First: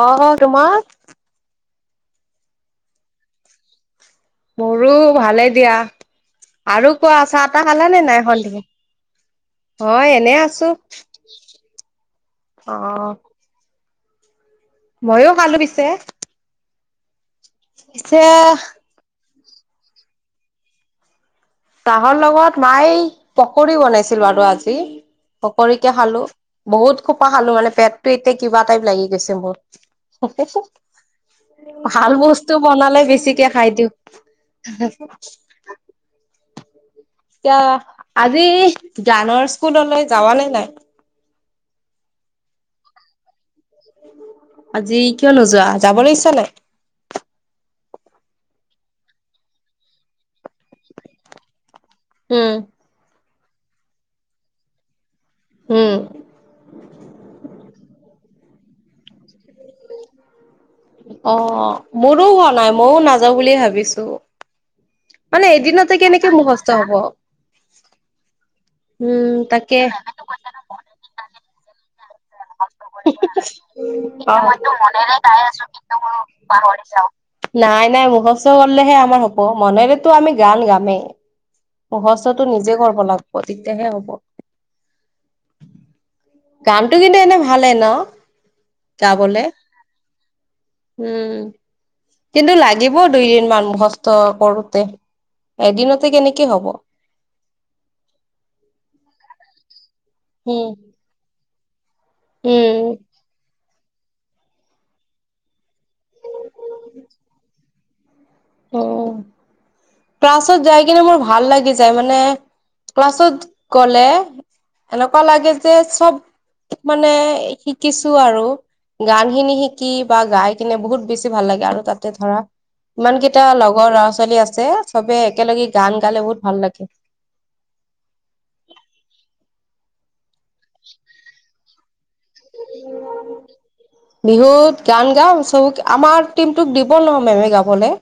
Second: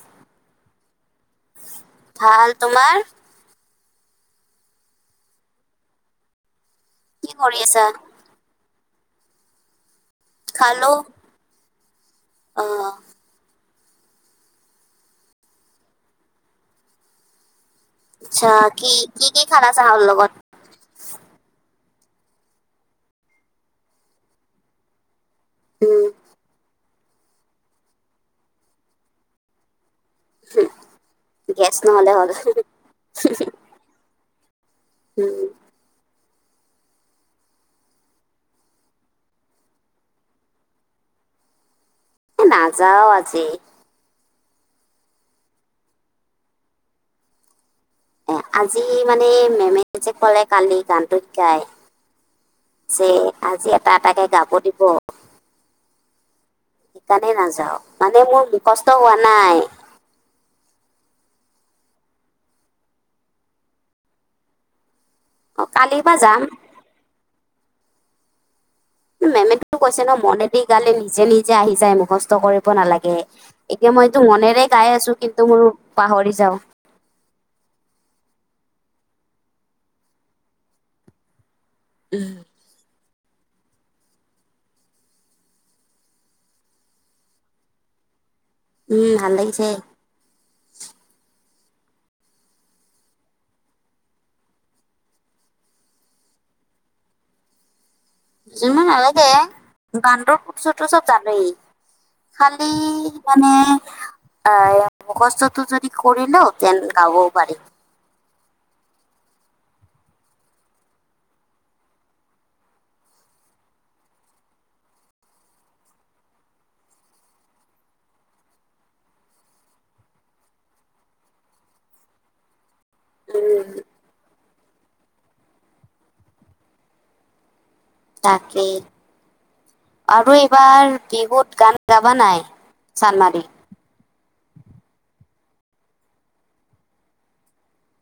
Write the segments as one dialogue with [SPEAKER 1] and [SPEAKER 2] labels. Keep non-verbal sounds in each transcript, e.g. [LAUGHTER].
[SPEAKER 1] অ'-অ' তোমাক
[SPEAKER 2] ভাল, তোমাৰ?
[SPEAKER 1] মোৰো ভালে দিয়া আৰু কোৱা
[SPEAKER 2] কি
[SPEAKER 1] চাহ
[SPEAKER 2] কৰি
[SPEAKER 1] টাহ
[SPEAKER 2] আছা?
[SPEAKER 1] খালানে নাই সন্ধি হয় এনে আছোঁ,
[SPEAKER 2] খালো।
[SPEAKER 1] অ'। ময়ো খালোঁ পিছে। পিছে
[SPEAKER 2] আচ্ছা কি-কি-কি খালা চাহৰ লগত?
[SPEAKER 1] চাহৰ লগত মায়ে পকৰী বনাইছিল বাৰু আজি। পকৰিকে
[SPEAKER 2] উম,
[SPEAKER 1] খালোঁ বহুত খোপা খালো মানে পেটটো এতিয়া কিবা টাইপ লাগি গৈছে মোৰ। হো হো,
[SPEAKER 2] গেছ নহ'লে
[SPEAKER 1] ভাল
[SPEAKER 2] হ'ল।
[SPEAKER 1] বস্তু বনালে বেছিকে খাই দিওঁ। [UNINTELLIGIBLE]
[SPEAKER 2] উম।
[SPEAKER 1] এতিয়া আজি গানৰ স্কুললৈ যাৱা নে নাই?
[SPEAKER 2] নাযাও আজি
[SPEAKER 1] আজি কিয় নোযোৱা যাবলৈ ইচ্ছা নাই?
[SPEAKER 2] এ আজি মানে মেমে যে কলে কালি গানটো শিকাই
[SPEAKER 1] উম
[SPEAKER 2] যে আজি এটা এটাকে গাব দিব
[SPEAKER 1] উম।
[SPEAKER 2] সেইকাৰনে নাযাও মানে মোৰ মুখস্থ হোৱা নাই।
[SPEAKER 1] অ, মোৰো হোৱা নাই, মইও নাযাওঁ বুলি ভাবিছো। মানে
[SPEAKER 2] অ',
[SPEAKER 1] এদিনতে
[SPEAKER 2] কালিৰ পৰা
[SPEAKER 1] কেনেকে
[SPEAKER 2] যাম।
[SPEAKER 1] মুখস্থ হব উম
[SPEAKER 2] মেমেতো
[SPEAKER 1] তাকে
[SPEAKER 2] কৈছে ন মনেদি গালে নিজে নিজে আহি যায় মুখস্থ স্থ কৰিব নালাগে, এতিয়া মই এইটো
[SPEAKER 1] অ
[SPEAKER 2] মনেৰে গাই আছো কিন্তু মোৰ পাহৰি যাওঁ
[SPEAKER 1] নাই, নাই মুখস্থ কৰিলেহে আমাৰ হ'ব মনেৰেতো আমি গান গামেই মুখস্থটো নিজে কৰিব লাগিব তেতিয়াহে হ'ব গানটো কিন্তু এনে ভালে ন
[SPEAKER 2] উম, ভাল
[SPEAKER 1] গাবলে,
[SPEAKER 2] লাগিছে।
[SPEAKER 1] উ'ম। কিন্তু লাগিব দুইদিন মান মুখস্থ কৰোতে, এদিনতে কেনেকে হ'ব
[SPEAKER 2] ইমান নালাগে গানটোৰ সুৰ
[SPEAKER 1] উম
[SPEAKER 2] চৰটো চব জানেই খালি।
[SPEAKER 1] উম
[SPEAKER 2] মানে আহ মুখস্ততো যদি কৰি লও তেন গাবও পাৰিম।
[SPEAKER 1] উম
[SPEAKER 2] [UNINTELLIGIBLE]
[SPEAKER 1] ক্লাছত যাই কিনে মোৰ ভাল লাগি যায় মানে ক্লাছত গ'লে এনেকুৱা লাগে যে চব মানে শিকিছো আৰু গানখিনি শিকি বা গাই কিনে বহুত বেছি ভাল লাগে আৰু তাতে ধৰা ইমান টা
[SPEAKER 2] উম
[SPEAKER 1] লগৰ ল'ৰা ছোৱালী আছে সবে একেলগে গান গালে বহুত ভাল লাগে
[SPEAKER 2] তাকে। আৰু এইবাৰ বিহুত গান গাবা নাই চানমাৰিত?
[SPEAKER 1] বিহুত গান গাম চব আমাৰ টিমটোক দিব নহ মেমে গাবলে?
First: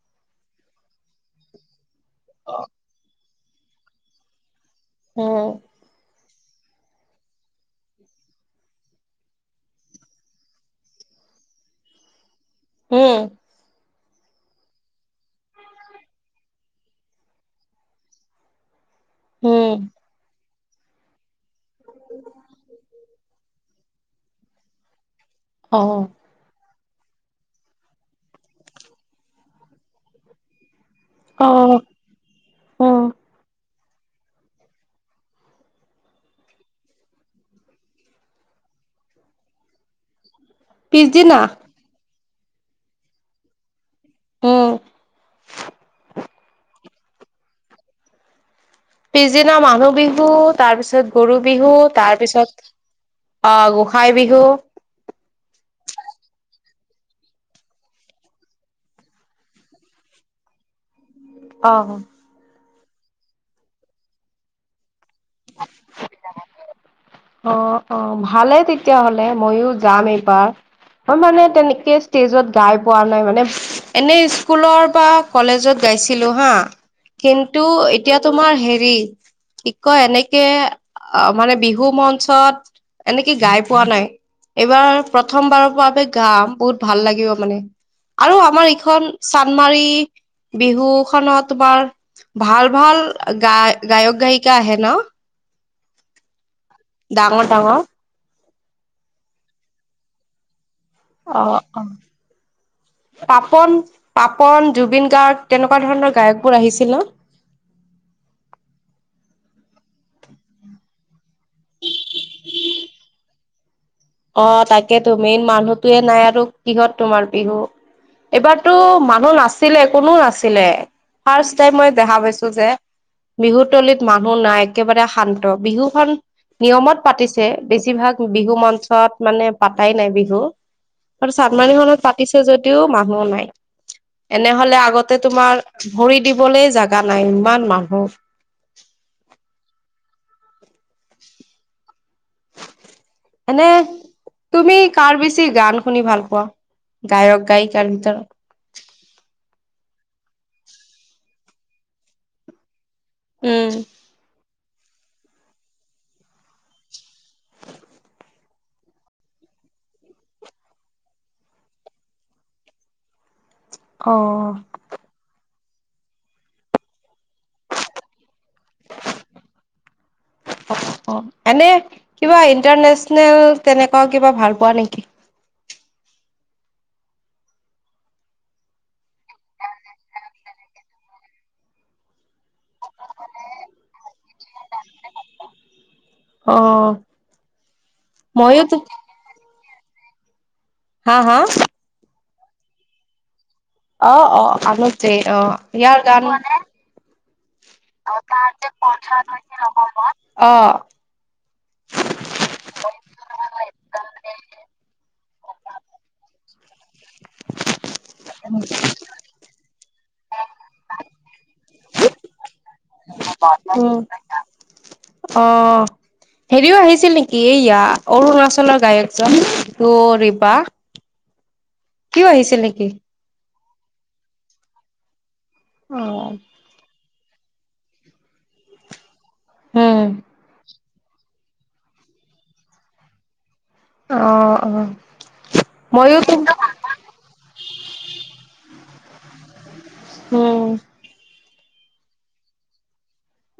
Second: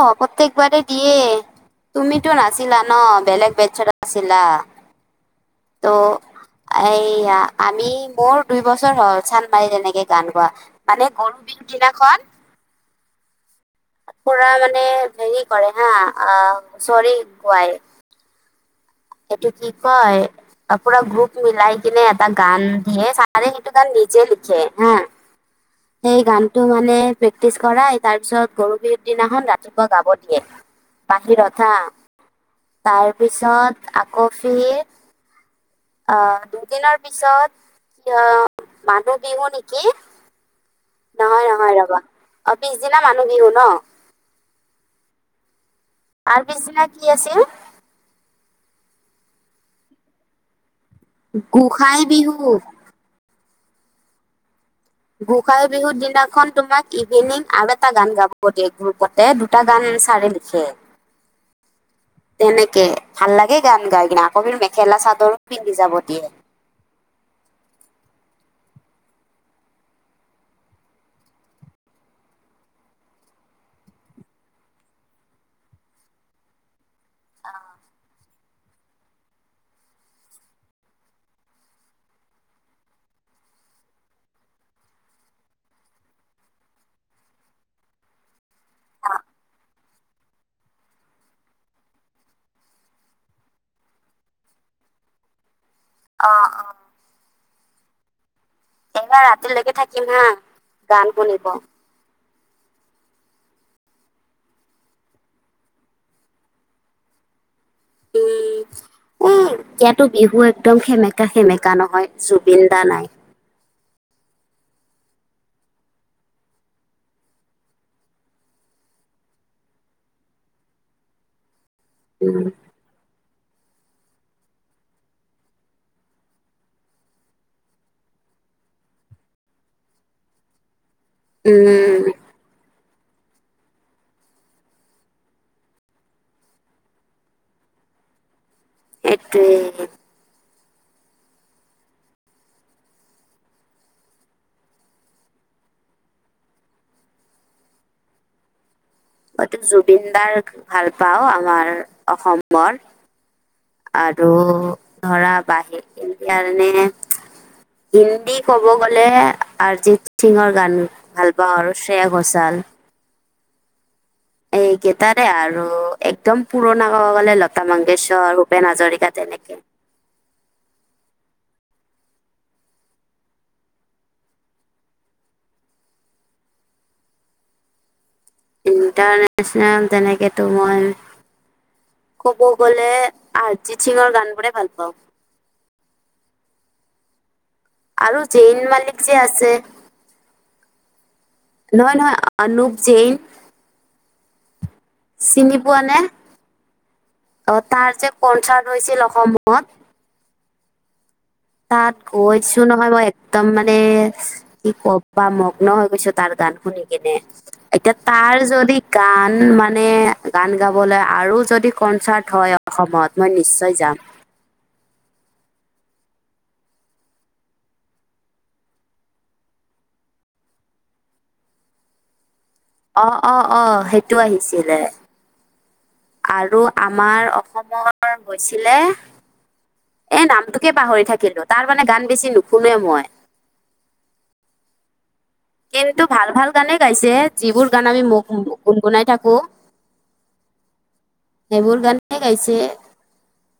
[SPEAKER 2] অ প্ৰত্যেকবাৰেই দিয়ে তুমিতো নাছিলা ন, বেলেগ বেটছত আছিলা।
[SPEAKER 1] উ'ম।
[SPEAKER 2] ত' এইয়া আমি মোৰ দুই বছৰ হ'ল চানমাৰীত তেনেকে গান গোৱা। মানে গৰু বিহু দিনাখন
[SPEAKER 1] উ'ম।
[SPEAKER 2] পুৰা মানে হেৰি কৰে হা অ হুচৰি গোৱাই সেইটো কি
[SPEAKER 1] উম
[SPEAKER 2] কয় পুৰা গ্ৰুপ মিলাই কিনে এটা গান দিয়ে চা চাৰে সেইটো গান নিজে লিখে হা
[SPEAKER 1] অ
[SPEAKER 2] সেই গান টো মানে প্ৰেক্টিচ কৰাই তাৰ পিছত গৰু বিহুৰ দিনাখন ৰাতিপুৱা গাব দিয়ে। বাহিৰত হা
[SPEAKER 1] অ
[SPEAKER 2] তাৰপিছত আকৌ ফিৰ অ দুদিনৰ পিছত, অ মানুহ বিহু নেকি।
[SPEAKER 1] পিছ দিনা।
[SPEAKER 2] নহয় নহয় ৰবা, অ পিছদিনা মানুহ বিহু ন।
[SPEAKER 1] উ'ম।
[SPEAKER 2] তাৰ পিছদিনা কি আছিল?
[SPEAKER 1] পিছদিনা মানুহ বিহু তাৰপিছত গৰু বিহু
[SPEAKER 2] গোসাই বিহু
[SPEAKER 1] তাৰপিছত। অ গোঁসাই বিহু।
[SPEAKER 2] গোঁসাই বিহুৰ দিনাখন তোমাক ইভিনিং আৰু এটা গান গাব দিয়ে গ্ৰুপত। তে দুটা গান এ চাৰে লিখে।
[SPEAKER 1] অ'হ।
[SPEAKER 2] তেনেকে, ভাল লাগে গান গাই কিনে, আকৌ বোলে মেখেলা চাদৰো পিন্ধি যাব দিয়ে।
[SPEAKER 1] অ অ' ভালে তেতিয়াহ'লে মইয়ো গাম এইবাৰ, মই মানে তেনেকে ষ্টেজত গাই পোৱা নাই মানে, এনে স্কুলৰ বা কলেজত গাইছিলো হা, কিন্তু এতিয়া তোমাৰ হেৰি, কি কয় এনেকে মানে বিহু মঞ্চত এনেকে গাই পোৱা নাই। এইবাৰ প্ৰথমবাৰৰ বাবে গাম বহুত ভাল লাগিব মানে। আৰু আমাৰ ইখন চানমাৰি বিহু খনত তোমাৰ ভাল ভাল গ গায়ক গায়িকা আহে ন।
[SPEAKER 2] অহ, অহ।
[SPEAKER 1] ডাঙৰ ডাঙৰ।
[SPEAKER 2] এইবাৰ ৰাতিলৈকে থাকিম হা গান শুনিব
[SPEAKER 1] অ'হ অ'হ। পাপন -পাপন, জুবিন গাৰ্গ তেনেকুৱা ধৰণৰ গায়কবোৰ আহিছিল ন?
[SPEAKER 2] উম, এ এয়াতো বিহু একদম সেমেকা সেমেকা সেমেকা নহয়, জুবিন দা নাই।
[SPEAKER 1] অহ' তাকেতো মেইন মানুহতোৱে নাই আৰু, কিহত তোমাৰ বিহু। এইবাৰতো মানুহ নাছিলে, কোনো নাছিলে, ফাৰ্ষ্ট টাইম মই দেখা
[SPEAKER 2] উম
[SPEAKER 1] পাইছো যে, বিহুতলিত মানুহ নাই একেবাৰে শান্ত বিহুখন নিয়মত পাতিছে, বেছিভাগ বিহু মঞ্চ ত মানে পাতাই নাই বিহু, আৰু চান্দমাৰী খনত
[SPEAKER 2] উম
[SPEAKER 1] পাতিছে যদিও মানুহ নাই। এনেহ'লে আগতে তোমাৰ ভৰি দিবলৈ জাগা নাই ইমান মানুহ।
[SPEAKER 2] সেইটোয়ে,
[SPEAKER 1] এনে তুমি কাৰ বেছি গান শুনি ভাল পোৱা, গায়ক-গায়িকাৰ ভিতৰত?
[SPEAKER 2] মইতো জুবিন দাৰ ভাল পাও আমাৰ অসমৰ
[SPEAKER 1] উম'।
[SPEAKER 2] আৰু ধৰা বাহি ইণ্ডিয়াৰ এনে হিন্দী ক'ব গ'লে আৰজিত সিঙৰ গান ভাল পাওঁ আৰু শ্ৰেয়া ঘোছাল
[SPEAKER 1] অহ'।
[SPEAKER 2] কেইটাৰে আৰু একদম পুৰণা ক'ব গ'লে- লতামংগেশ্বৰ, ভূপেন হাজৰিকা তেনেকে [INAUDIBLE]
[SPEAKER 1] অহ অহ, এনে কিবা ইণ্টাৰনেশ্যনেল তেনেকুৱা কিবা ভাল পোৱা নেকি?
[SPEAKER 2] ইণ্টাৰনেশ্যনেল তেনেকেতো মই ক'ব গ'লে অৰিজিত সিঙৰ গান বোৰে ভাল পাওঁ।
[SPEAKER 1] অহ'।
[SPEAKER 2] আৰু জেইন মালিক যে আছে
[SPEAKER 1] হা হা।
[SPEAKER 2] নহয়, নহয় অনুপ জৈন
[SPEAKER 1] অ অ অনুপ জেইন, অ
[SPEAKER 2] চিনি পোৱা
[SPEAKER 1] ইয়াৰ
[SPEAKER 2] নে
[SPEAKER 1] গান
[SPEAKER 2] অ তাৰ যে
[SPEAKER 1] অ তাৰ
[SPEAKER 2] কনচাৰ্ট
[SPEAKER 1] যে
[SPEAKER 2] হৈছিল
[SPEAKER 1] কনসাৰ্ট
[SPEAKER 2] অসমত
[SPEAKER 1] হৈছিল অসমত, অহ'
[SPEAKER 2] তাত গৈছো নহয় মই একদম মানে কি কবা মগ্ন হৈ গৈছো তাৰ গান শুনি কিনে এতিয়া তাৰ যদি গান মানে গান গাবলৈ আৰু যদি কনচাৰ্ট হয় অসমত মই নিশ্চয় যাম।
[SPEAKER 1] অহ'। হেৰিও আহিছিল নেকি এইয়া অৰুণাচলৰ গায়কজন ৰিতু' ৰিবা সিও আহিছিল নেকি?
[SPEAKER 2] অ অ অ সেইটো আহিছিলে
[SPEAKER 1] অ'।
[SPEAKER 2] আৰু আমাৰ অসমৰ গৈছিলে
[SPEAKER 1] উম,
[SPEAKER 2] এ নামটোকে পাহৰি থাকিলো, তাৰ মানে গান বেছি নুশুনোৱে মই
[SPEAKER 1] অ, অ।
[SPEAKER 2] কিন্তু
[SPEAKER 1] মইয়ো
[SPEAKER 2] ভাল
[SPEAKER 1] তো
[SPEAKER 2] ভাল গানে গাইছে, যিবোৰ গান আমি ম গুণগুণাই থাকো।
[SPEAKER 1] উম।
[SPEAKER 2] সেইবোৰ গানেই গাইছে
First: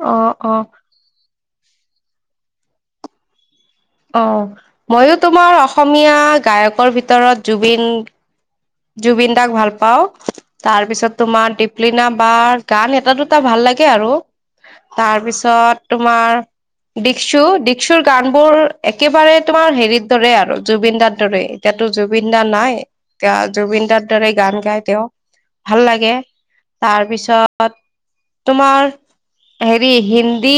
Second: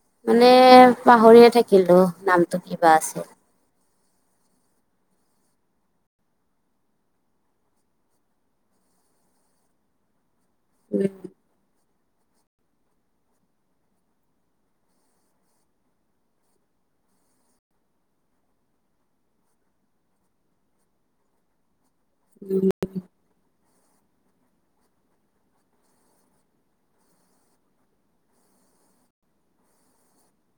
[SPEAKER 1] অ',
[SPEAKER 2] মানে
[SPEAKER 1] অ',
[SPEAKER 2] পাহৰিয়ে থাক কিলো নামটো কিবা আছিল।
[SPEAKER 1] অ, ময়ো তোমাৰ অসমীয়া গায়কৰ ভিতৰত জুবিন জুবিন দাক ভাল পাওঁ। তাৰপিছত
[SPEAKER 2] অ
[SPEAKER 1] তোমাৰ দ্বীপ লিনা বা গান এটা, দুটা ভাল লাগে আৰু তাৰপিছত তোমাৰ দীক্ষু দীক্ষুৰ গান বোৰ একেবাৰে তোমাৰ হেৰিৰ দৰে আৰু, জুবিন দাৰ দৰে। এতিয়াতো জুবিন দা নাই এতিয়া জুবিন দাৰ দৰে গান গাই তেওঁ, ভাল লাগে তাৰ পিছত তোমাৰ হেৰি হিন্দী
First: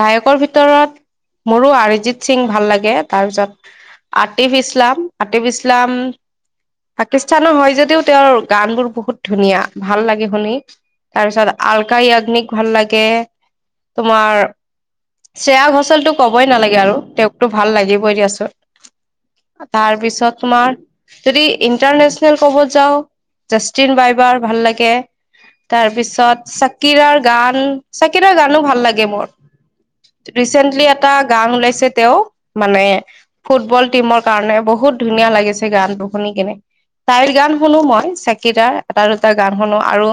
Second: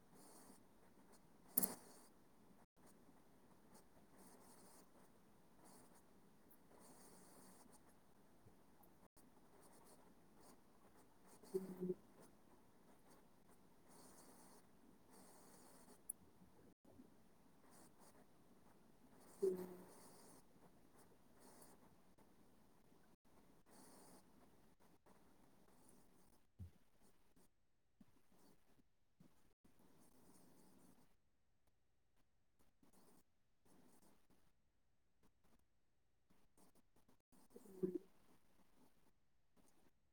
[SPEAKER 1] গায়কৰ ভিতৰত মোৰো অৰিজিত সিং ভাল লাগে তাৰপিছত আটিফ ইছলাম, আটিফ ইছলাম পাকিস্তানৰ হয় যদিও তেওঁৰ গানবোৰ বহুত ধুনীয়া, ভাল লাগে শুনি। তাৰ পিছত আলকা য়াগ্নিক ভাল লাগে, তোমাৰ শ্ৰেয়া ঘচালটো ক'বই নালাগে আৰু তেওঁকতো ভাল লাগিবই দিয়াচোন। তাৰপিছত তোমাৰ যদি ইণ্টাৰনেচনেল ক'ব যাওঁ, জাষ্টিন বাইবাৰ ভাল লাগে। তাৰপিছত চাকিৰাৰ গান, চাকিৰাৰ গানো ভাল লাগে মোৰ। ৰিচেণ্টলি এটা গান ওলাইছে তেওঁ মানে ফুটবল টিমৰ কাৰণে বহুত ধুনীয়া লাগিছে গানটো শুনি। কেনে তাইৰ গান শুনো মই চাকিটাৰ এটা - দুটা গান শুনো আৰু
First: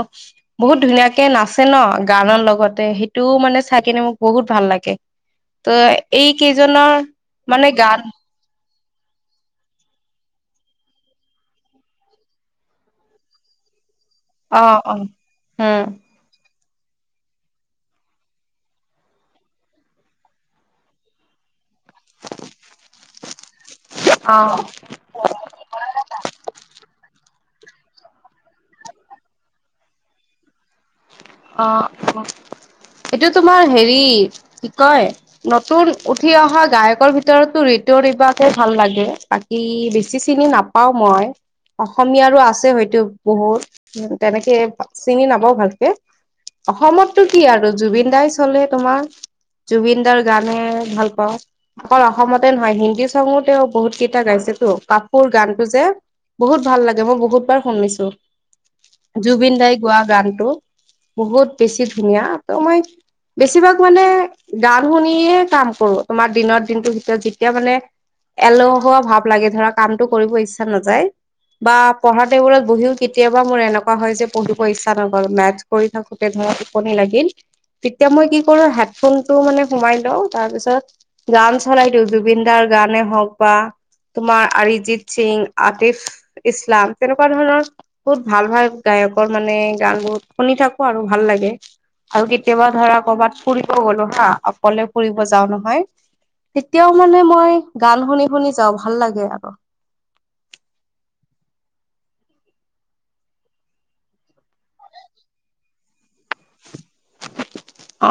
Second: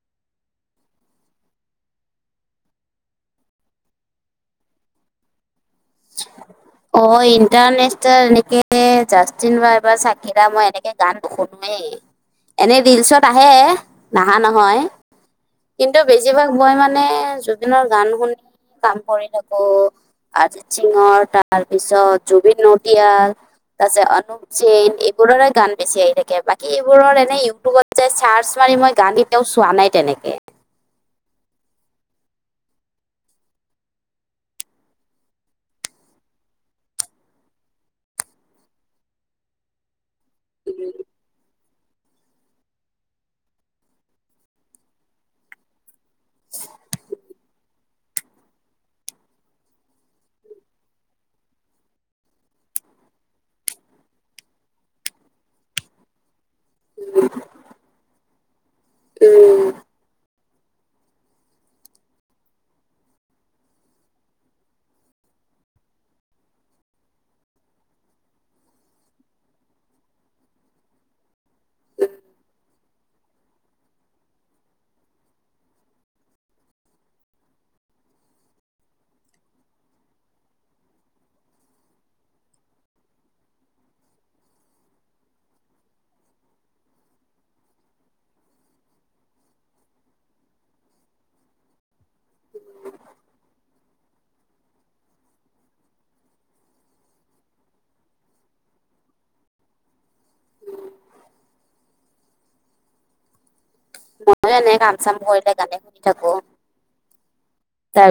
[SPEAKER 1] বহুত ধুনীয়াকে নাচে ন গানৰ লগতে সেইটোও মানে চাই কিনে মোক বহুত ভাল লাগে। ত এই কেইজনৰ
[SPEAKER 2] অ
[SPEAKER 1] মানে গান
[SPEAKER 2] ইণ্টাৰনেচনেল এনেকে এ জাষ্টিন বাইবাৰ, চাকিৰা মই এনেকে গান শুনোৱেই। এনেই ৰিলচত আহে, নাহা
[SPEAKER 1] অ
[SPEAKER 2] নহয়
[SPEAKER 1] অ উম
[SPEAKER 2] কিন্তু বেছিভাগ মই মানে জুবিনৰ গান শুনি কাম কৰি থাকো আজি জিনৰ তাৰ পিছত জুবিন নদিয়াল তাৰপিছত অনুপ জেইন এই এইবোৰৰে গান বেছি আহি থাকে, বাকী এইবোৰৰ এনেই ইউটিউবত যাই চাৰ্চ মাৰি মই গান কেতিয়াও চোৱা নাই তেনেকে।
[SPEAKER 1] অ অ, এইটো তোমাৰ হেৰি কি কয় নতুন উঠি অহা গায়কৰ ভিতৰতো ঋতু ৰিবাকে ভাল লাগে। তাক ই বেছি চিনি নাপাও মই। অসমীয়াৰো আছে হয়তো বহুত তেনেকে চিনি নাপাও ভালকে? অসমতটো কি আৰু জুবিন দাই চলে তোমাৰ। জুবিনদাৰ গানে ভাল পাওঁ। অকল অসমতে নহয়, হিন্দী চঙো তেওঁ বহুত কেইটা গাইছেতো কাপুৰ গানটো যে। বহুত ভাল লাগে মই বহুত বাৰ শুনিছো, জুবিন
[SPEAKER 2] উম
[SPEAKER 1] দাই গোৱা গানটো। বহুত বেছি ধুনীয়া ত মই বেছিভাগ মানে গান শুনিয়ে কাম কৰো, তোমাৰ দিনৰ দিনটোৰ ভিতৰত যেতিয়া মানে এলহুৱা ভাৱ লাগে ধৰা কামটো কৰিব ইচ্ছা নাযায়। বা পঢ়া টেবুলত বহিও কেতিয়াবা মোৰ এনেকুৱা হয় যে পঢ়িব ইচ্ছা নগ'ল মেথচ কৰি থাকোঁতে ধৰা টোপনি লাগিল। তেতিয়া মই কি কৰো হেডফোনটো মানে সোমাই লওঁ তাৰপিছত গান চলাই দিওঁ, জুবিন দাৰ গানে হওক বা তোমাৰ আৰিজিত সিং, আতিফ ইছলাম তেনেকুৱা ধৰণৰ বহুত ভাল ভাল গায়কৰ মানে গানবোৰ শুনি থাকো আৰু ভাল লাগে আৰু কেতিয়াবা ধৰা কৰবাত ফুৰিব গলো হা আ অকলে ফুৰিব যাও নহয় তেতিয়াও মানে মই গান শুনি শুনি যাওঁ ভাল লাগে আৰু।
[SPEAKER 2] ময়ো এনে কাম চাম কৰিলে কাৰণে কৰি থাকো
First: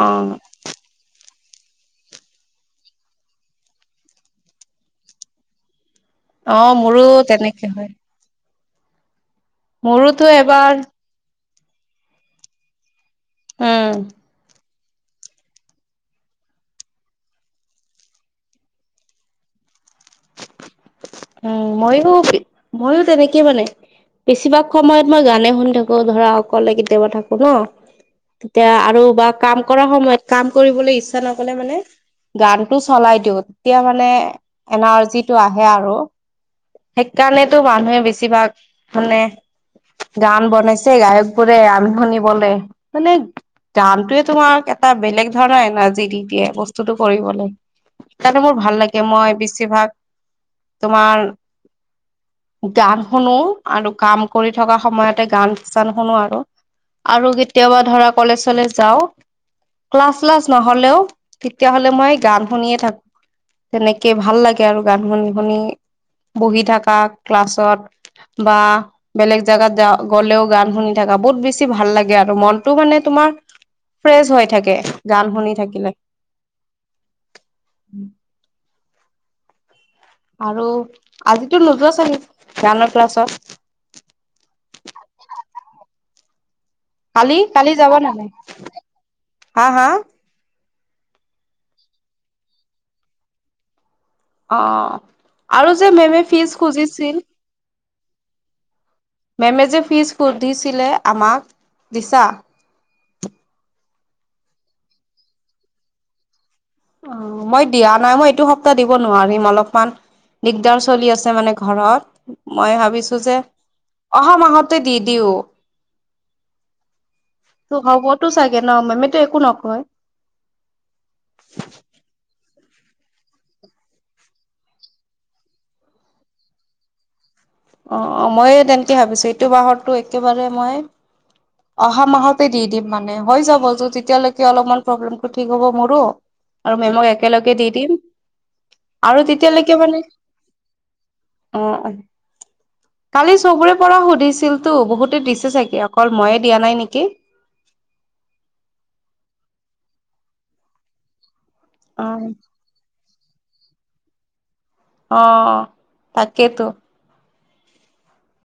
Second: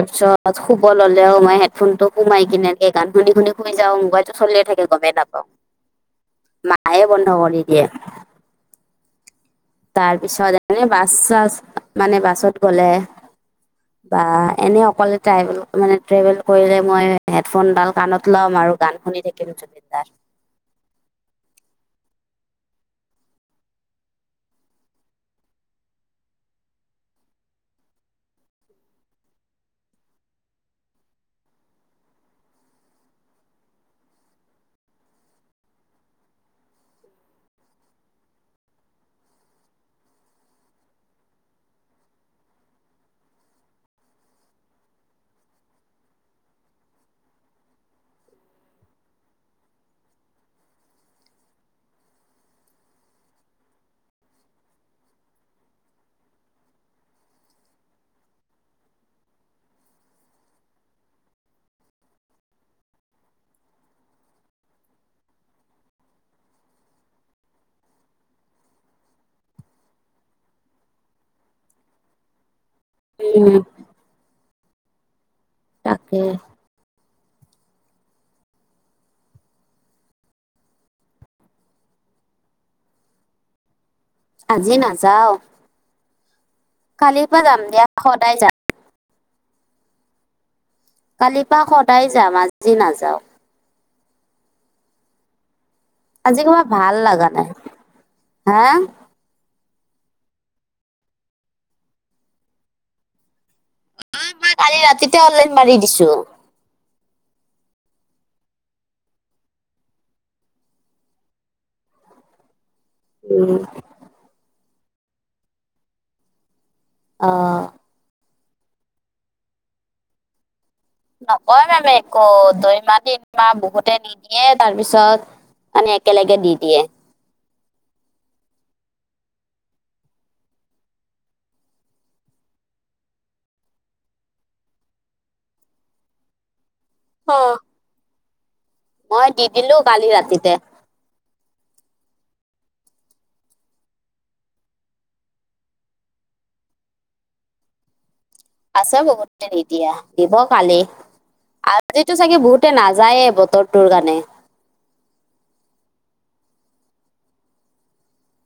[SPEAKER 1] অ
[SPEAKER 2] শুব ল'লেও মই হেডফোনটো সোমাই কেনেকে গান শুনি শুনি শুই যাও মোবাইলটো চলিয়ে থাকে গমেই নাপাও?
[SPEAKER 1] অ
[SPEAKER 2] মায়ে
[SPEAKER 1] মোৰো
[SPEAKER 2] বন্ধ কৰি
[SPEAKER 1] তেনেকে
[SPEAKER 2] দিয়ে।
[SPEAKER 1] হয় মোৰোতো
[SPEAKER 2] তাৰপিছত
[SPEAKER 1] এবাৰ
[SPEAKER 2] এনে বাছ - চাছ মানে বাছত গ'লে
[SPEAKER 1] উম,
[SPEAKER 2] বা, এনে অকলে ট্ৰভেল মানে ট্ৰেভেল কৰিলে মই হেডফোনডাল কাণত ল'ম আৰু গান শুনি থাকিম। [UNINTELLIGIBLE]
[SPEAKER 1] উম, মইয়ো, মইয়ো তেনেকে মানে। বেছিভাগ সময়ত মই গানে শুনি থাকো ধৰা অকলে কেতিয়াবা থাকো ন'। তেতিয়া আৰু বা কাম কৰা সময়ত কাম কৰিবলৈ ইচ্ছা নকলে মানে গানটো চলাই দিও, তেতিয়া মানে, এনাৰ্জিটো আহে আৰু। সেইকাৰণেতো মানুহে বেছিভাগ, মানে গান বনাইছে গায়কবোৰে আমি শুনিবলে মানে গানটোৱে তোমাক এটা বেলেগ ধৰণৰ এনাৰ্জি দি দিয়ে বস্তুটো কৰিবলৈ। তাতে মোৰ ভাল লাগে মই বেছিভাগ তোমাৰ গান শুনো, আৰু কাম কৰি থকা সময়তে গান চান শুনো আৰু। আৰু কেতিয়াবা ধৰা কলেজ চলেজ যাওঁ। ক্লাছ চ্লাছ নহ'লেও, তেতিয়াহ'লে মই গান শুনিয়ে থাকো। তেনেকে ভাল লাগে আৰু গান শুনি শুনি। বহি থাকা, ক্লাছত। বা, বেলেগ জাগাত যাওঁ গ'লে গান শুনি থাকা বহুত বেছি ভাল লাগে আৰু মনটো মানে তোমাৰ,
[SPEAKER 2] উম
[SPEAKER 1] ফ্ৰেচ হৈ থাকে গান শুনি থাকে
[SPEAKER 2] তাকে।
[SPEAKER 1] আৰু, আজিতো নোযোৱা চাগে গানৰ ক্লাছত।
[SPEAKER 2] আজি নাযাও। কালিৰ
[SPEAKER 1] কালি
[SPEAKER 2] পৰা যাম
[SPEAKER 1] কালি
[SPEAKER 2] দিয়া
[SPEAKER 1] যাব না নাই,
[SPEAKER 2] সদায় যাম
[SPEAKER 1] হা, হা?
[SPEAKER 2] কালি পা সদায় যাম আজি নাযাওঁ।
[SPEAKER 1] অ', আৰু যে মেমে
[SPEAKER 2] আজি
[SPEAKER 1] ফিজ খুজিছিল।
[SPEAKER 2] হে?
[SPEAKER 1] মেমে যে ফিজ সুধিছিলে আমাক, দিছা?
[SPEAKER 2] অ', মই কালি ৰাতিতে অনলাইন মাৰি দিছো।
[SPEAKER 1] অ', মই দিয়া নাই মই এইটো সপ্তাহ দিব নোৱাৰিম অলপমান দিগদাৰ চলি আছে মানে ঘৰত, মই ভাবিছ টো যে,
[SPEAKER 2] উম
[SPEAKER 1] অহা মাহতে দি দিও।
[SPEAKER 2] অ',
[SPEAKER 1] হ'বতো চাগে ন' মেমটো একো নকয়।
[SPEAKER 2] নকয় মেমে একো দুইমাহ তিনমাহ বহুতে নিদিয়ে তাৰপিছত মানে একেলগে দি দিয়ে।
[SPEAKER 1] অ', অ, মইও তেনেতে ভাবিছোঁ এইটো মাহৰটো একেবাৰে মই অহা মাহতে দি দিম মানে হৈ যাব [UNINTELLIGIBLE] তেতিয়ালৈকে অলপমান প্ৰব্লেমটো ঠিক হ'ব মোৰো আৰু মেমক
[SPEAKER 2] অ,
[SPEAKER 1] একেলগে দি দিম,
[SPEAKER 2] মই
[SPEAKER 1] আৰু
[SPEAKER 2] দি দিলো
[SPEAKER 1] তেতিয়ালৈকে মানে
[SPEAKER 2] কালি ৰাতিতে
[SPEAKER 1] অ', কালি চবৰে পৰা সুধিছিলতো বহুতে দিছে চাগে অকল মইয়ে দিয়া নাই নেকি?
[SPEAKER 2] আছা বহুতে নিদিয়া দিব কালি,
[SPEAKER 1] অ
[SPEAKER 2] আজিতো চাগে বহুত তে নাযায়ে বতৰটোৰ কাৰণে।
[SPEAKER 1] অ', তাকেতো।